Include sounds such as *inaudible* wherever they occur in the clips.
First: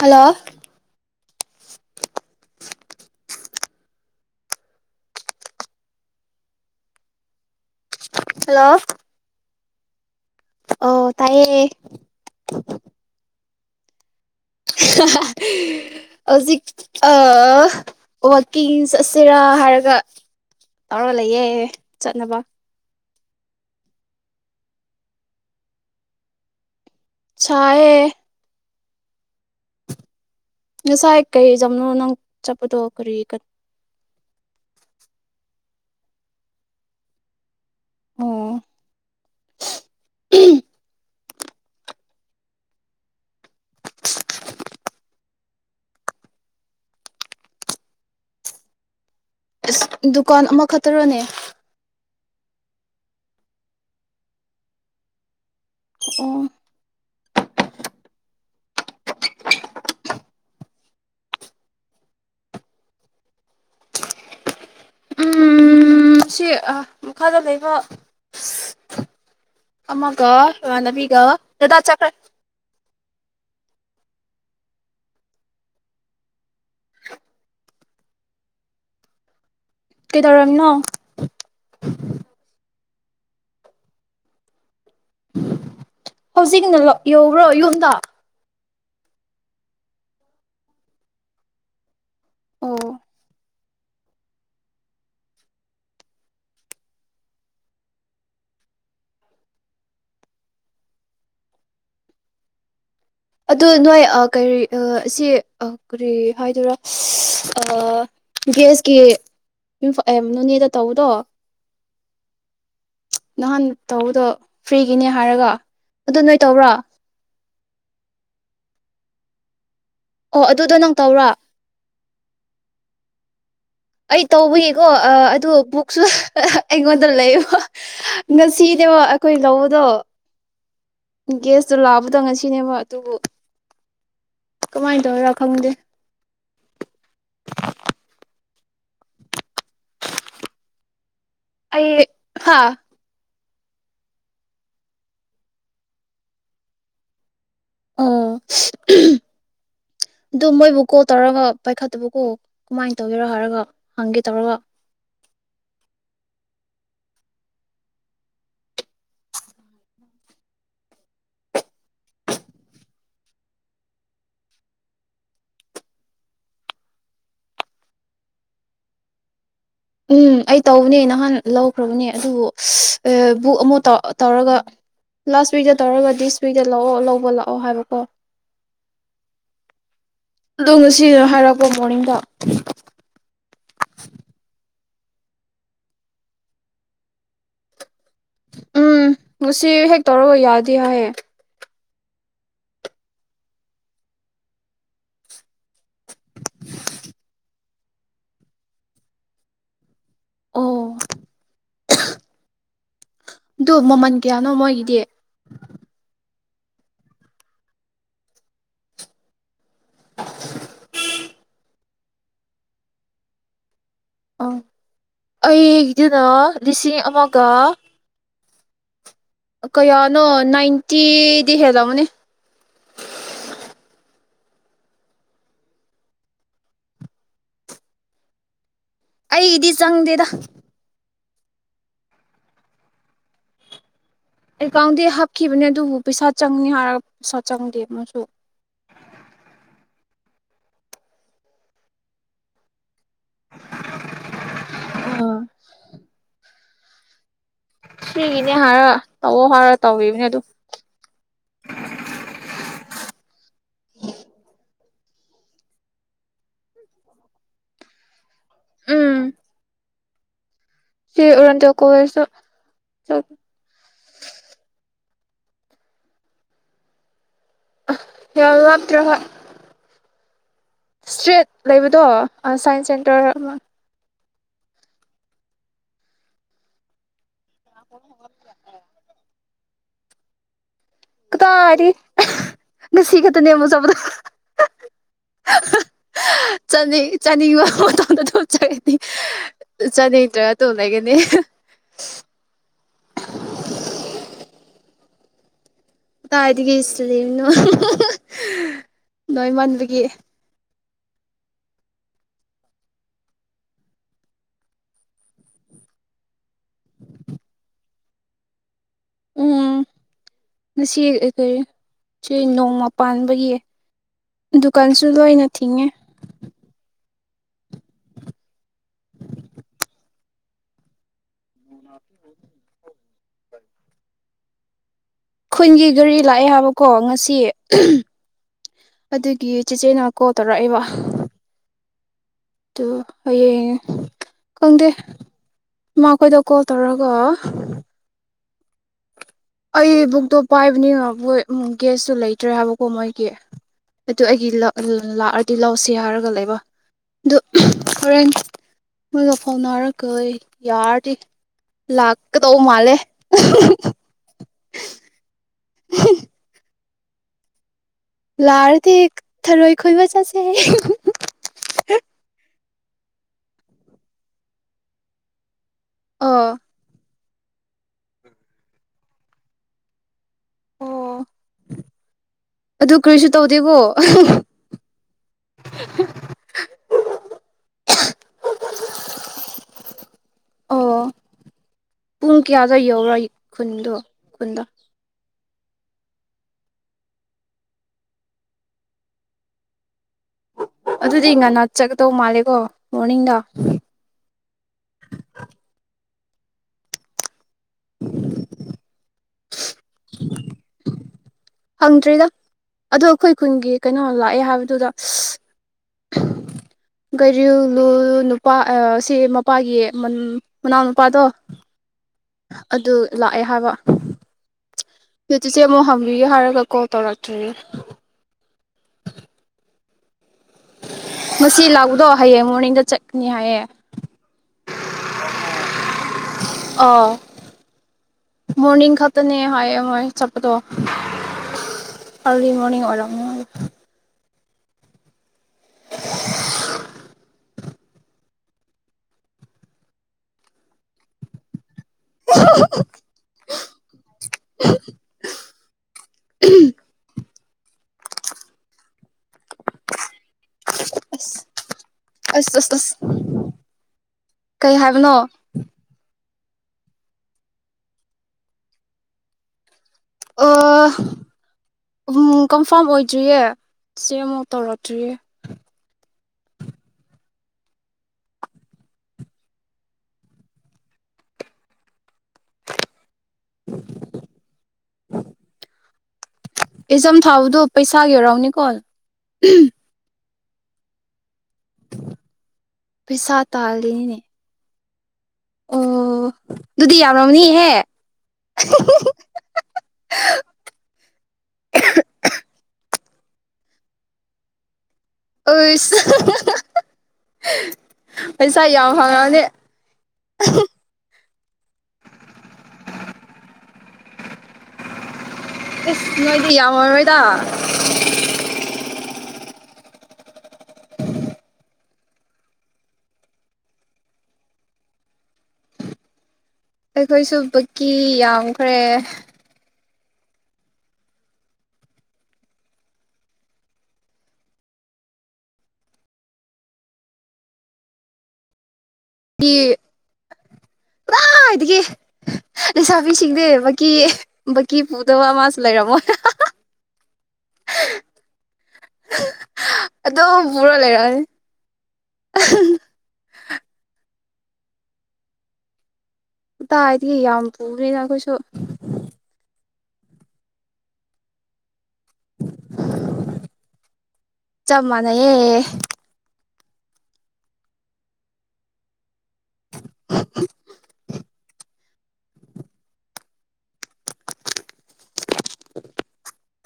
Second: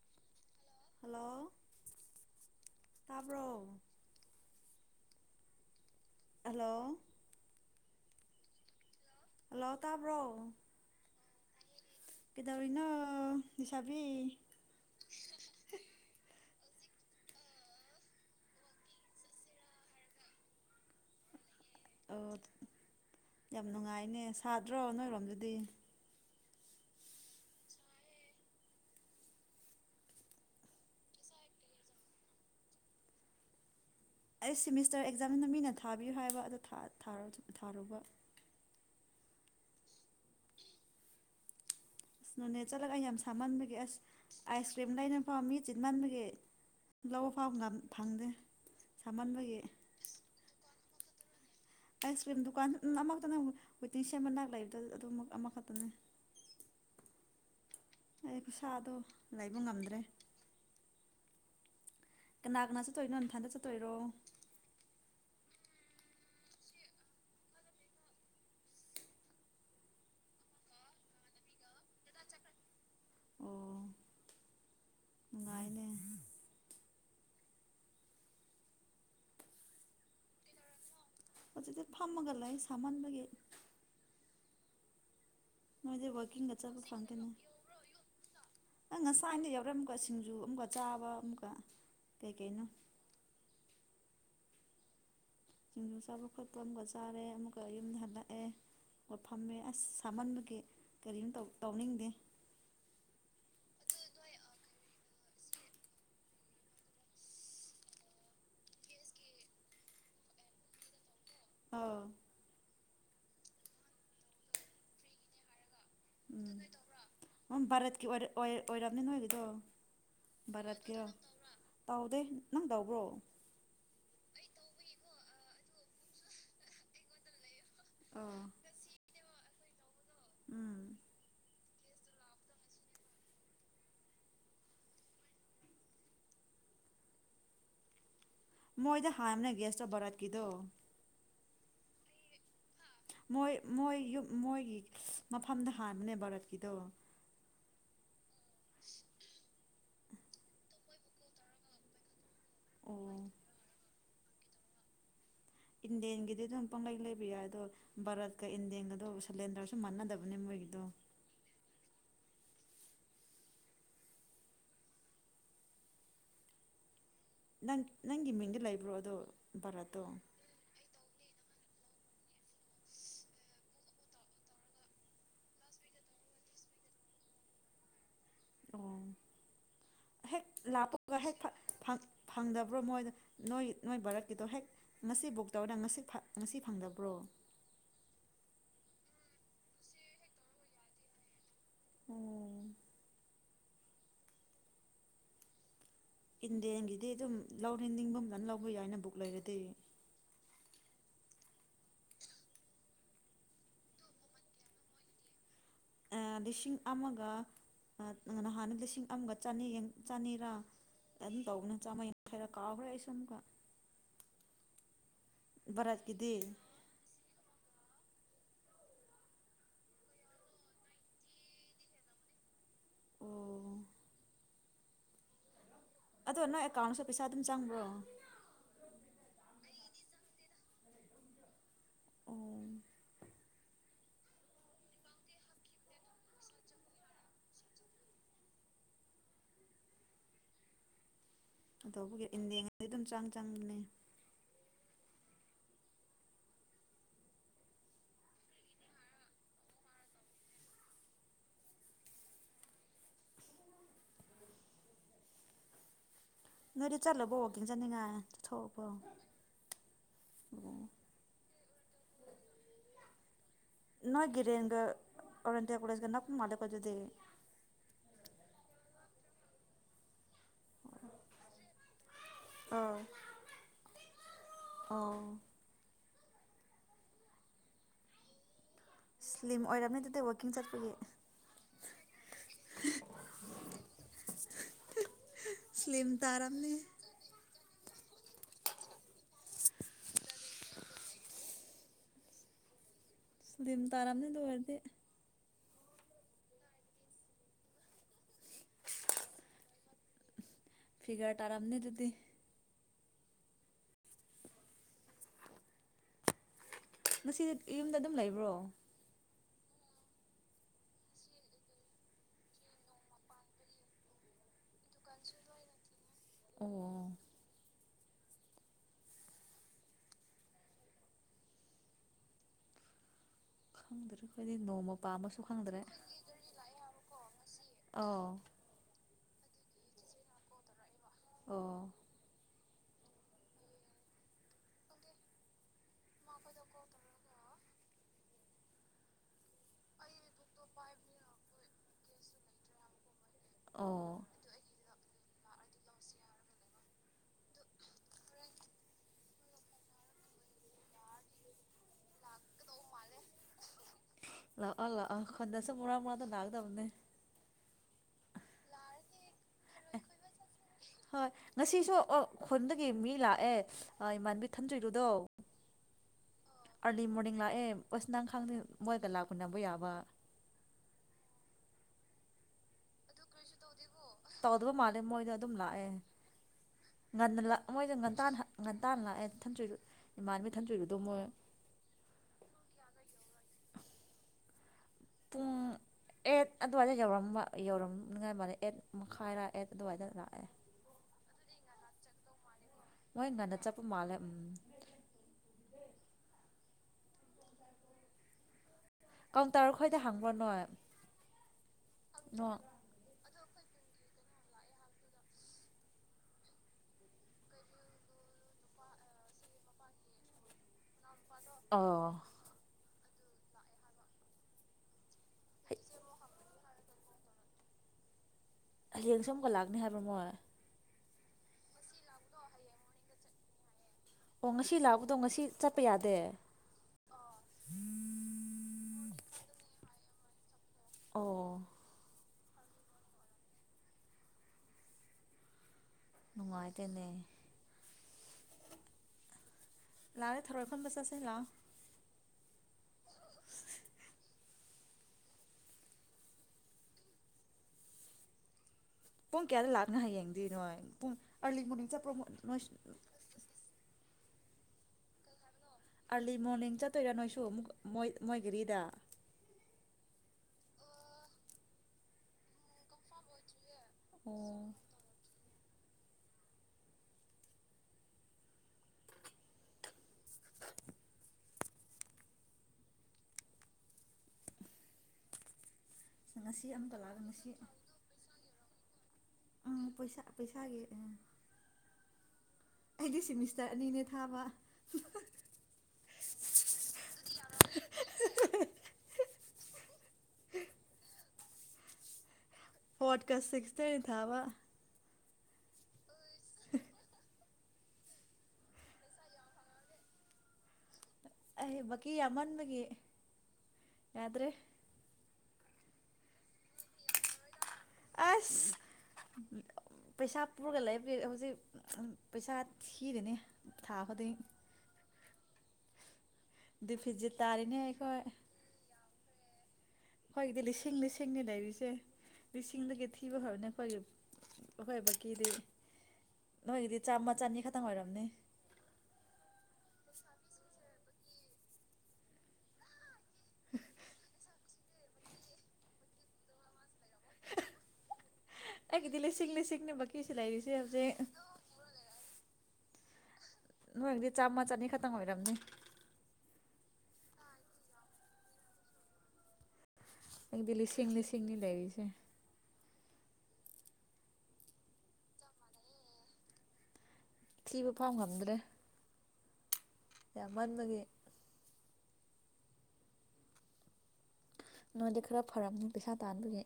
hello hello ꯇꯥꯕ꯭ꯔꯣ hello hello ꯂꯣꯇꯥꯥꯕ꯭ꯔꯣ ꯑꯣ ꯇꯌꯦ ꯁꯥꯕꯤ ꯍꯧꯖꯤꯛ ꯑ ꯋꯥꯋꯀꯤꯡ ꯆꯠꯁꯤꯔꯥ ꯍꯥꯏꯔꯒ ꯇꯧꯔ ꯂꯩꯌꯦꯦ ꯑꯣ ꯆꯠꯅꯕ ꯌꯥꯝ ꯅꯨꯡꯉꯥꯏꯅꯦ ꯁꯥꯗ꯭ꯔꯣ ꯅꯣꯏꯔꯣꯝꯗꯗꯤ ꯆꯑꯌꯦ ꯉꯁꯥꯏ ꯀꯩꯖꯝꯅ ꯅꯪ ꯆꯄꯗꯔꯤ ꯑꯩ ꯁꯤꯃꯤꯁꯇꯔ ꯑꯦꯛꯖꯥꯝꯁꯤꯅ ꯃꯤꯅ ꯊꯥꯕꯤꯌꯨ ꯍꯥꯏꯕ ꯑꯣ ꯊꯥꯔꯣ ꯊꯥꯔꯨꯕ ꯎꯝ ꯑꯁ ꯅꯣꯅꯦꯠ ꯆꯠꯂꯒ ꯑꯩ ꯌꯥꯝ ꯁꯥꯃꯟꯕꯒꯤ ꯑꯁ ꯑꯥꯏꯁ ꯀ꯭ꯔꯤꯝ ꯂꯩꯅꯕ ꯐꯥꯎ ꯃꯤ ꯆꯤꯟꯃꯟꯕꯒꯤ ꯂꯧꯕ ꯐꯥꯎ ꯐꯪꯗꯦ ꯁꯥꯃꯟꯕꯒꯤ ꯗꯨꯀꯥꯟ ꯃ ꯇꯔꯣꯅꯦ ꯑꯥꯏꯁ ꯀ꯭ꯔꯤꯝ ꯗꯨꯀꯥꯟ ꯑꯗꯨ ꯑꯃꯈꯛꯇꯅ ꯋꯤꯇꯤꯡ ꯁꯕꯅꯥꯛ ꯂꯩꯕꯗ ꯑꯗꯨꯝꯃꯛ ꯑꯃꯈꯛꯇꯅꯦ ꯑꯣ ꯑꯩ ꯈꯨꯠꯁꯥꯗꯣ ꯂꯩꯕ ꯉꯝꯗ꯭ꯔꯦ ꯀꯅꯥ ꯀꯅꯥ ꯆꯠꯇꯣꯏꯅꯣ ꯏꯝꯊꯥꯟꯗ ꯆꯠꯇꯣꯏꯔꯣ ꯃꯁꯤ ꯃꯈꯥꯗ ꯂꯩꯕ ꯑꯃꯒ ꯏꯃꯥꯟꯅꯕꯤꯒ ꯗꯗꯥ ꯆꯠꯈ꯭ꯔꯦ ꯑꯣ ꯉꯥꯏꯅꯦꯦ *inaudible* ꯀꯗꯧꯔꯝ ꯅ ꯃꯗꯤ ꯐꯝꯃꯒ ꯁꯃꯥꯟꯒ ꯋꯥꯛꯀꯤꯡꯒ ꯍꯧꯖꯤꯛꯅ ꯌꯧꯕ꯭ꯔꯣ ꯌꯨꯝꯗ ꯑꯩꯪ ꯉꯁꯥꯏ ꯑꯗ ꯌꯥꯎꯔꯝ ꯑꯃꯨꯀ ꯁꯤꯡꯖꯨ ꯑꯃꯛꯀ ꯆꯥꯕ ꯑꯃꯛꯀ ꯀꯩ ꯀꯩꯅꯣ ꯑꯣ ꯁꯤꯡꯖꯨ ꯆꯥꯕ ꯈꯣꯠꯄ ꯑꯃꯒ ꯆꯥꯔꯦ ꯑꯃꯛꯀ ꯌꯨꯝꯗ ꯍꯟꯂꯛꯑꯦ ꯑꯃ ꯐꯝꯃꯦ ꯑꯁ ꯁꯥꯃꯟꯕꯒꯤ ꯀꯔꯤꯣ ꯇꯧꯅꯤꯡꯗꯦ ꯑꯗꯨ ꯅꯣꯏ ꯀꯔꯤ ꯁꯤ ꯀꯔꯤ ꯍꯥꯏꯗꯔ ꯒꯦꯁꯀꯤ ꯅꯣꯅꯦꯗ ꯇꯧꯕꯗꯣ ꯑꯥ ꯅꯍꯥꯟ ꯇꯧꯕꯗꯣ ꯐ꯭ꯔꯤꯒꯤꯅꯦ ꯍꯥꯏꯔꯒ ꯑꯗꯨ ꯅꯣꯏ ꯎꯝ ꯇꯧꯕ꯭ꯔꯣ ꯚꯥꯔꯠꯀꯤ ꯑꯣꯏꯔꯕꯅꯤꯅ ꯑꯣꯏꯒꯤꯗꯣ ꯑꯣ ꯑꯗꯨꯗꯣ ꯅꯪ ꯚꯥꯔꯠꯀꯤꯔꯣ ꯇꯧꯕ꯭ꯔꯥ ꯇꯥꯎꯗꯦ ꯅꯪ ꯇꯧꯕ꯭ꯔꯣ ꯑꯩ ꯇꯧꯕꯒꯤꯀꯣ ꯑꯗꯨ ꯕꯨꯛꯁꯨ ꯑꯩꯉꯣꯟꯗ ꯂꯩꯌꯦꯕ ꯑꯥ ꯉꯁꯤꯅꯦꯕ ꯑꯩꯈꯣꯏ ꯂꯧ ꯗꯣ ꯎꯝ ꯦꯁ ꯑꯗꯨ ꯂꯥꯛꯑꯕꯨꯗꯪ ꯉꯁꯤꯅꯦꯕ ꯑꯗꯨꯕꯨ ꯀꯃꯥꯏꯅ ꯇꯧꯔꯥ ꯈꯪꯗꯦ ꯃꯣꯏꯗ ꯍꯥꯡꯅ ꯦꯁꯣ ꯔꯠ ꯀꯤꯗꯣ ꯑꯩ ꯍꯥ ꯃꯣꯏ ꯃꯣꯏ ꯃꯣꯏꯒꯤ ꯃꯐꯝꯗ ꯍꯥꯟꯕꯅꯦ ꯚꯥꯔꯠꯀꯤꯗꯣ ꯎ ꯑꯗꯨ ꯃꯣꯏꯕꯨ ꯀꯣ ꯇꯧꯔꯒ ꯄꯥꯏꯈꯠꯇꯕꯀꯣ ꯑꯣ ꯀꯃꯥꯏꯅ ꯇꯧꯒꯦꯔꯣ ꯍꯥꯏꯔꯒꯣ ꯍꯪꯦ ꯇꯧꯔ ꯋꯥ ꯏꯟꯗꯤꯌꯦꯟꯒꯤꯗꯤ ꯑꯗꯨꯝ ꯄꯨꯡꯂꯩ ꯂꯩꯕ ꯌꯥꯏ ꯑꯗꯣ ꯚꯥꯔꯠꯀ ꯏꯟꯗꯤꯌꯦꯟꯒꯗꯣ ꯁꯂꯦꯟꯗꯔꯁꯨ ꯃꯥꯟꯅꯗꯕꯅꯤ ꯃꯣꯏꯒꯤꯗꯣ ꯅꯪ ꯅꯪꯒꯤ ꯃꯤꯡꯗ ꯂꯩꯕ꯭ꯔꯣ ꯑꯗꯣ ꯚꯥꯔꯠꯇꯣ ꯎꯝ ꯑꯩ ꯇꯧꯕꯅꯦ ꯅꯍꯥꯟ ꯂꯧ ꯐꯈ꯭ꯔꯕꯅꯦ ꯑꯗꯨꯕꯨ ꯕꯨꯛ ꯑꯃꯨꯧ ꯇꯧꯔꯒ ꯂꯥꯁ ꯋꯤꯛꯇ ꯇꯧꯔꯒ ꯗꯤꯁ ꯋꯤꯛꯇ ꯂꯥꯛꯑꯣ ꯂꯧꯕ ꯂꯥꯛꯑꯣ ꯍꯥꯏꯕꯀꯣ ꯑꯣ ꯍꯦꯛ ꯑꯗꯣ ꯉꯁꯤ ꯂꯥꯄꯨꯒ ꯍꯦꯛ ꯍꯥꯏꯔꯛꯄ ꯃꯣꯔꯅꯤꯡꯗ ꯐꯪꯗꯕ꯭ꯔꯣ ꯃꯣꯏꯗ ꯅꯣꯏ ꯅꯣꯏ ꯚꯥꯔꯠꯀꯤꯗꯣ ꯍꯦꯛ ꯉꯁꯤ ꯕꯨꯛ ꯇꯧꯅ ꯉꯁꯤ ꯉꯁꯤ ꯐꯪꯗꯕ꯭ꯔꯣ ꯎꯝ ꯉꯁꯤ ꯍꯦꯛ ꯇꯧꯔꯒ ꯌꯥꯗꯦ ꯍꯥꯏꯌꯦ ꯎꯝ ꯏꯟꯗꯦꯟꯒꯤꯗꯤ ꯑꯗꯨꯝ ꯂꯧꯔꯦꯟ ꯅꯤꯡꯕꯝꯗꯅ ꯂꯧꯕ ꯌꯥꯏꯅ ꯕꯨꯛ ꯂꯩꯔꯗꯤ ꯑꯣ ꯑꯗꯨ ꯃꯃꯜ ꯀꯌꯥꯅꯣ ꯃꯣꯏꯒꯤꯗꯤ ꯆ ꯆꯅꯤꯔꯥ ꯑꯗꯨꯝ ꯇꯧꯅ ꯆꯥꯝꯃꯩꯅ ꯈꯔ ꯀꯥꯎꯈ꯭ꯔꯦ ꯑꯩꯁꯨ ꯑꯃꯨꯛꯀ ꯑ ꯑꯩꯁꯤꯅ ꯚꯥꯔꯠꯀꯤꯗꯤ ꯂꯤꯁꯤꯡ ꯑꯃꯒ ꯀꯌꯥꯅꯣ ꯅꯥꯏꯟꯇꯤꯗꯤ ꯍꯦꯜꯂꯝꯃꯅꯤ ꯑꯣ ꯑꯗꯣ ꯅꯪ ꯑꯦꯀꯥꯎꯟꯁꯨ ꯄꯩꯁꯥ ꯑꯗꯨꯝ ꯆꯪꯕ꯭ꯔꯣ ꯑꯩꯗꯤ ꯆꯪꯗꯦꯗ ꯑꯣ ꯑꯦꯀꯥꯎꯟꯗꯤ ꯍꯥꯞꯈꯤꯕꯅꯦ ꯑꯗꯨꯕꯨ ꯄꯩꯁꯥ ꯆꯪꯅꯤ ꯍꯥꯏꯔꯒ ꯄꯩꯁꯥ ꯆꯪꯗꯦ ꯃꯁꯨ ꯑꯕꯨꯒꯤ ꯏꯟꯗꯉꯗꯤ ꯑꯗꯨꯝ ꯆꯪ ꯆꯪꯗꯅꯦ ꯑꯣ ꯁꯤꯒꯤꯅꯦ ꯍꯥꯏꯔ ꯇꯧꯑꯣ ꯍꯥꯏꯔ ꯇꯧꯕꯅꯦ ꯑꯗꯨ ꯅꯨꯣꯏꯔꯤ ꯆꯠꯂꯣꯕꯣ ꯑꯣꯀꯦ ꯆꯅꯤꯡꯉ ꯊꯣꯛꯄ ꯎ ꯁꯤꯔꯟꯗ ꯀꯣꯋꯁ ꯅ ꯒꯤꯔꯦꯒ ꯑꯔꯇ ꯀꯂꯦꯁꯒꯅ ꯃꯥꯂ ꯀ ꯑꯣꯏꯗꯗꯤꯦ ꯌꯥꯃ ꯇꯍ ꯏꯁꯇ꯭ꯔꯦꯠ ꯂꯩꯕꯗꯣ ꯁꯥꯏꯟꯁ ꯑꯥ ꯁꯦꯟꯇꯔ ꯑꯃ ꯑꯣ ꯑ ꯍ ꯍ ꯌꯥ ꯐꯂꯤꯝ ꯑꯣꯏꯔꯕꯅꯤ ꯑꯗꯨꯗꯤ ꯋꯀꯤꯡ ꯆꯠꯄꯒꯤ ꯇꯔꯤ ꯉꯁꯤ ꯈꯛꯇ ꯅꯦꯝꯃꯣ ꯆꯠꯕꯗ ꯁ꯭ꯂꯤꯝ ꯇꯥꯔꯝꯅꯤ ꯆꯅꯤ ꯆꯥꯅꯤꯡ ꯃꯇꯗ ꯊꯣꯛꯆꯔꯗꯤ ꯆꯥꯅꯤ ꯇꯔꯥ ꯇꯣꯂꯒꯅꯤ ꯂꯤꯝ ꯇꯔꯝꯅ ꯂ ꯑꯣꯏꯔꯗꯤ ꯀꯗꯥꯥꯏꯗꯒꯤ ꯁꯤꯜꯂꯤꯔꯤꯅꯣ ꯅꯣꯏ ꯃꯥꯟꯕꯒꯤ ꯐꯤꯒꯔ ꯇꯥꯔꯥꯝꯅꯤ ꯑꯗꯨꯗꯤ ꯉꯁꯤꯗꯤ ꯌꯨꯝꯗ ꯑꯗꯨꯝ ꯂꯩꯕ꯭ꯔꯣ ꯎꯝ ꯉꯁꯤꯔꯤ ꯆꯦ ꯅꯣꯡꯃ ꯄꯥꯟꯕꯒꯤ ꯀꯥꯟꯁꯨꯗꯏ ꯅꯉꯦ ꯑꯣ ꯃ ꯈꯪꯗ꯭ꯔ ꯈꯣꯏꯗꯤ ꯅꯣꯡꯃ ꯄꯥꯝꯕꯁꯨ ꯈꯪꯗ꯭ꯔꯦ ꯈꯨꯟꯒꯤ ꯒꯥꯔꯤ ꯂꯥꯛꯑꯦ ꯍꯥꯏꯕꯀꯣ ꯉꯁꯤ ꯑꯧ ꯑꯗꯨꯒꯤ ꯆꯦꯆꯦꯅ ꯀꯣꯜ ꯇꯧꯔꯛꯏꯕ ꯑꯣ ꯑ ꯍꯌꯦꯡ ꯈꯪꯗꯦ ꯃꯥꯈꯣꯏꯗ ꯀꯣꯜ ꯇꯧꯔꯒ ꯑꯩꯕꯨꯛꯛꯇꯣ ꯄꯥꯏꯕꯅꯤ ꯎꯝ ꯒꯦꯁꯁꯨꯨ ꯂꯩꯇ꯭ꯔꯦ ꯍꯥꯏꯕꯀꯣ ꯃꯣꯏꯒꯤ ꯑꯣ ꯑꯗꯨ ꯑꯩꯒꯤ ꯂꯑ ꯗꯤ ꯂꯧꯥꯎꯁꯤ ꯍꯥꯏꯔꯒ ꯂꯩꯕ ꯑꯗꯨ ꯍꯣꯔꯦꯟ ꯃꯣꯏꯒ ꯐꯥꯎꯅꯔꯒꯣꯏ ꯌꯥꯔꯗꯤ ꯂꯥꯛꯀꯗꯧꯕ ꯃꯥꯜꯂꯦ ꯂꯥꯛꯑꯣ ꯂꯥꯛꯑꯣꯥ ꯈꯟꯗꯁꯨ ꯃꯔꯥ ꯃꯉꯥ ꯇ ꯂꯅꯥꯥꯛꯗꯕꯅꯦꯦ ꯂꯥꯔꯗꯤ ꯊꯔꯣꯏ ꯈꯣꯏꯕ ꯆꯠꯁꯦ ꯐꯟꯗꯒꯤ ꯃꯤ ꯂꯥꯛꯑꯦ ꯏꯃꯥꯟꯕꯤ ꯊꯝꯗ꯭ꯔꯤꯗꯨꯗꯣ ꯑꯥ ꯑ ꯃꯣꯔ ꯂꯥꯛꯑꯦ ꯑꯁ ꯅꯪꯈꯥꯡꯗ ꯃꯣꯏꯗ ꯂꯥꯛꯄ ꯅꯅꯕ ꯌꯥꯕ ꯑꯣ ꯑꯗꯨ ꯀꯔꯤꯁꯨ ꯇꯧꯗꯦꯕꯣ ꯇꯧꯗꯕ ꯃꯥꯜꯂꯦ ꯃꯣꯏꯗꯣ ꯑꯗꯨꯝ ꯂꯥꯛꯑꯦ ꯉꯟ ꯃꯣꯏꯗꯣ ꯉꯟꯇꯥꯅ ꯉꯟꯇꯥꯅ ꯂꯥꯛꯑꯦ ꯏꯃꯥꯟꯕꯤ ꯑꯣ ꯊꯟꯖꯨꯔꯨꯗ ꯃꯣꯏ ꯄꯨꯡ ꯀꯌꯥꯗ ꯌꯧꯔ ꯈꯨꯟꯗꯣ ꯈꯨꯟꯗ ꯄꯨꯡ ꯑꯦꯠ ꯑꯗꯨꯋꯥꯏꯗ ꯌꯧꯔꯝꯕ ꯌꯧꯔꯝꯅꯤꯉꯥꯏ ꯃꯥꯗ ꯑꯦꯠ ꯃꯈꯥꯏꯔꯥ ꯑꯦꯠ ꯑꯗꯨꯋꯥꯏꯗ ꯂꯥꯛ ꯑꯗꯨꯗꯤ ꯉꯟꯅ ꯆꯠꯀꯗꯧ ꯃꯥꯜꯂꯦꯀꯣ ꯃꯣꯏ ꯃꯣꯔꯅꯤꯡꯗ ꯉꯟꯅ ꯆꯠꯄ ꯃꯥꯜꯂꯦ ꯎꯝ *inaudible* ꯀ ꯇꯔꯈꯣꯏꯗ ꯍꯥꯡꯕ꯭ꯔ ꯅꯣꯏ ꯍꯪꯗ꯭ꯔꯤꯗ ꯅꯣꯏ ꯑꯗꯣ ꯑꯩꯈꯣꯏ ꯈꯨꯟꯒꯤ ꯀꯩꯅꯣ ꯂꯥꯛꯑꯦ ꯍꯥꯏꯕꯗꯨꯗ ꯒꯩꯔꯤꯂꯨ ꯅꯨꯄꯥ ꯁꯤ ꯃꯄꯥꯒꯤ ꯃꯅꯥꯎ ꯅꯨꯄꯥꯗꯣ ꯑ ꯑꯗꯨ ꯂꯥꯛꯑꯦ ꯍꯥꯏꯕ ꯑꯗꯨ ꯆꯆꯦ ꯑꯃꯨꯛ ꯍꯪꯕꯤꯒꯦ ꯍꯥꯏꯔꯒ ꯀꯣꯜ ꯇꯧꯔꯛꯇ꯭ꯔꯤ ꯂꯌꯦꯡ ꯁꯝꯒ ꯂꯥꯛꯅꯤ ꯍꯥꯏꯕꯣꯃꯣ ꯉꯁꯤ ꯂꯥꯛꯕꯗꯣ ꯍꯌꯦꯡ ꯃꯣꯔꯅꯤꯡꯗ ꯆꯠꯀꯅꯤ ꯍꯥꯏꯌꯦ ꯑꯣ ꯉꯁꯤ ꯂꯥꯛꯎꯗꯣ ꯉꯁꯤ ꯆꯠꯄ ꯌꯥꯗꯦ ꯎ ꯑꯥ ꯠꯇꯅꯦ ꯍꯥꯏꯌꯦ ꯃꯣꯏ ꯆꯄꯗꯣ ꯑꯣ ꯑꯔꯂꯤ ꯃꯣꯔꯅꯤꯡ ꯑꯣꯏꯔꯣ ꯅꯨꯡꯉꯥꯏꯇꯦꯅꯦ ꯂꯥꯛꯑꯦ ꯊꯔꯣꯏꯈꯣꯟꯕ ꯆꯠꯁ ꯂꯥꯛꯑꯣ ꯎꯝ ꯄꯨꯡ ꯀꯌꯥꯗ ꯂꯥꯛꯅꯣ ꯍꯌꯦꯡꯗꯤꯅꯣ ꯄꯨꯡ ꯑꯁ ꯑꯥꯔꯂꯤ ꯃꯣꯔꯅꯤꯡ ꯆꯄ ꯑꯁ ꯑꯁ ꯑꯁ ꯀꯩ ꯍꯥꯏꯕꯅꯣ ꯑꯥꯔꯂꯤ ꯃꯣꯔꯅꯤꯡ ꯆꯠꯇꯣꯏꯔꯥ ꯅꯣꯏꯁꯨꯨꯛꯣꯏ ꯃꯣꯏꯒꯤꯔꯤꯗ ꯑ ꯎꯝ ꯀꯟꯐꯥꯔꯝ ꯑꯣꯏꯗ꯭ꯔꯤꯌꯦ ꯆꯦ ꯑꯣ ꯑꯃꯨꯛ ꯇꯧꯔꯛꯇ꯭ꯔꯤ *inaudible* ꯉꯁꯤ ꯑꯃꯨꯛꯀ ꯑꯦꯖꯝ ꯂꯥꯛꯑꯒ ꯉꯁꯤ ꯊꯥꯕꯗꯣ ꯄꯩꯁꯥꯒꯤ *unintelligible* *unintelligible* ꯎꯝ ꯄꯩꯁꯥ ꯄꯩꯁꯥꯒꯦ ꯎ *inaudible* ꯑꯩꯗꯤ ꯄꯩꯁꯥ ꯁꯤꯃꯤꯁꯇꯔ ꯑꯅꯤꯅꯦ ꯇꯥꯜꯂꯤꯅꯤꯅꯦ ꯊꯥꯕ ꯑꯣ ꯑꯗꯨꯗꯤ ꯌꯥꯝꯔꯝꯅꯤꯍꯦ ꯐꯣꯔꯠꯀ ꯁꯤꯛꯀꯅꯦ ꯊꯥꯕ ꯑꯩꯁ ꯄꯩꯁꯥ ꯌꯥꯝ ꯍꯥꯡꯉꯛꯑꯅꯦ ꯑꯩ ꯕꯀꯤ ꯌꯥꯝꯃꯟꯕꯒꯤ ꯌꯥꯗ꯭ꯔꯦ ꯑꯦꯁ ꯅꯣꯏꯗꯤ ꯌꯥꯝꯃꯝꯔꯣꯏꯗ ꯑꯁ ꯄꯩꯁꯥ ꯄꯨꯔꯒ ꯂꯩ ꯍꯧꯖꯤꯛ ꯄꯩꯁꯥ ꯊꯤꯔꯦꯅꯦ ꯊꯥ ꯈꯨꯗꯤꯡ ꯗꯤꯐꯤꯖꯤꯠ ꯑꯩꯈꯣꯏꯁꯨ ꯇꯥꯔꯤꯅꯦ ꯕꯛꯀꯤ ꯑꯩꯈꯣꯏ ꯌꯥꯝꯈ꯭ꯔꯦ ꯑꯩꯈꯣꯏꯒꯤꯗꯤ ꯂꯤꯁꯤꯡ ꯂꯤꯁꯤꯡꯅꯤ ꯂꯩꯔꯤꯁꯦ ꯂꯤꯁꯤꯡꯗꯒꯤ ꯊꯤꯕ ꯍꯧꯔꯤꯅꯤ ꯑꯩꯈꯣꯏꯒꯤ ꯑꯩꯈꯣꯏ ꯕꯛꯀꯤꯗꯤ ꯅꯣꯏꯒꯤꯗꯤ ꯆꯥꯝꯃ ꯆꯅꯤ ꯈꯛꯇꯪ ꯑꯣꯏꯔꯝꯅꯤ ꯀꯗꯥꯏꯗꯒꯤ ꯂꯩꯁꯥꯕꯤꯁꯤꯡꯗꯦ ꯕꯛꯀꯤ ꯕꯛꯀꯤ ꯄꯨꯗꯕ ꯑꯃꯁꯨ ꯂꯩꯔꯝꯃꯣꯏ ꯑꯩꯒꯤꯗꯤ ꯂꯤꯁꯤꯡ ꯂꯤꯁꯤꯡꯅꯦ ꯕꯥꯀꯤꯁꯤ ꯑꯗꯨꯝ ꯄꯨꯔ ꯂꯩꯥꯔꯤꯁꯤ ꯂꯩꯔꯛꯑꯅꯤ ꯍꯧꯖꯤꯛ *inaudible* ꯅꯣꯏꯗꯤ ꯆꯥꯝꯃ ꯆꯅꯤ ꯈꯛꯇꯪ ꯑꯣꯏꯔꯝꯅꯤ ꯀꯗꯥꯏꯗꯒꯤ ꯌꯥꯝ ꯄꯨꯕꯅꯤꯅ ꯑꯈꯣꯏꯁꯨ ꯑꯩꯗꯤ ꯂꯤꯁꯤꯡ ꯂꯤꯁꯤꯡꯅꯤ ꯂꯩꯔꯤꯁꯦ ꯆꯞ ꯃꯥꯟꯅꯩꯌꯦ ꯊꯤꯕ ꯐꯧ ꯉꯝꯗ꯭ꯔꯦ ꯌꯥꯝ ꯃꯟꯕꯒꯤ ꯅꯣꯏꯗꯤ ꯈꯔ ꯐꯔꯝꯅꯤ ꯄꯩꯁꯥ ꯇꯥꯟꯕꯒꯤ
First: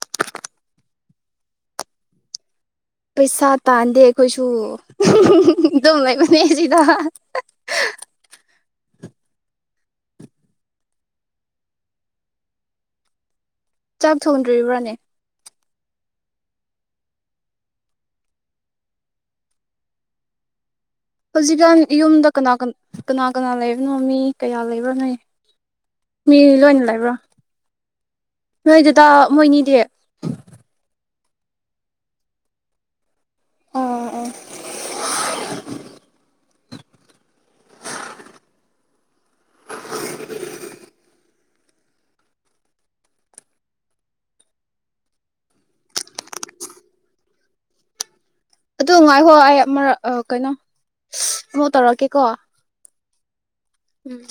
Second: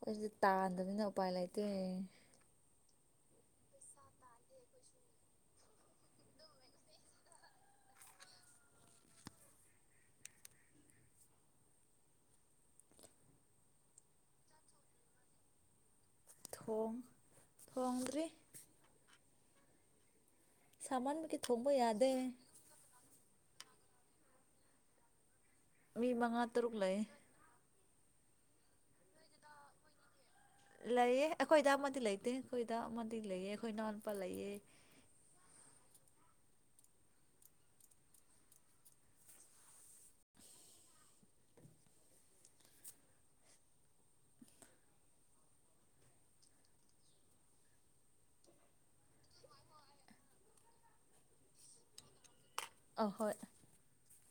ꯑꯈꯣꯢꯗꯤ ꯇꯥꯟꯗꯕꯅꯤꯅ ꯎꯄꯥꯏ ꯂꯩꯇꯦ ꯄꯩꯁꯥ ꯇꯥꯟꯗꯦ ꯑꯩꯈꯣꯏꯁꯨ ꯗꯨꯝ ꯂꯩꯕꯅꯦ ꯁꯤꯗ ꯆꯥꯛ ꯊꯣꯡꯗ꯭ꯔꯤꯕ꯭ꯔꯥꯅꯦ ꯊꯣꯡ ꯊꯣꯡꯗ꯭ꯔꯤ ꯁꯥꯃꯟꯕꯒꯤ ꯊꯣꯡꯕ ꯍꯧꯖꯤꯛꯀꯥꯟ ꯌꯥꯗꯦ ꯀꯅꯥ ꯀꯅꯥ ꯂꯩꯕꯅꯣ ꯃꯤ ꯀꯌꯥ ꯂꯩꯕ꯭ꯔꯥ ꯅꯣꯏ ꯃꯤ ꯃꯉꯥ ꯇꯔꯨꯛ ꯂꯣꯏꯅ ꯂꯩ ꯂꯩꯕ꯭ꯔꯣ ꯅꯣꯏ ꯗꯗꯥ ꯃꯣꯏꯅꯤꯗꯤ ꯂꯩꯌꯦ ꯑꯩꯈꯣꯏꯗꯥ ꯑꯃꯗꯤ ꯂꯩꯇꯦ ꯑꯩꯈꯣꯏꯗꯥꯥ ꯑꯃ ꯂꯩꯌꯦ ꯑꯈꯣꯢ ꯢꯅꯥꯥꯎꯅꯨꯄꯥ ꯑꯣ ꯂꯩꯌꯦ ꯑꯗꯨ ꯉꯥꯏꯍꯣ ꯑꯩ ꯑꯃꯔꯛ ꯑꯥ ꯀꯩꯅꯣ ꯑꯃꯨꯛ ꯇꯧꯔꯛꯀꯦꯀꯣ ꯑꯍꯣꯏ ꯎꯝ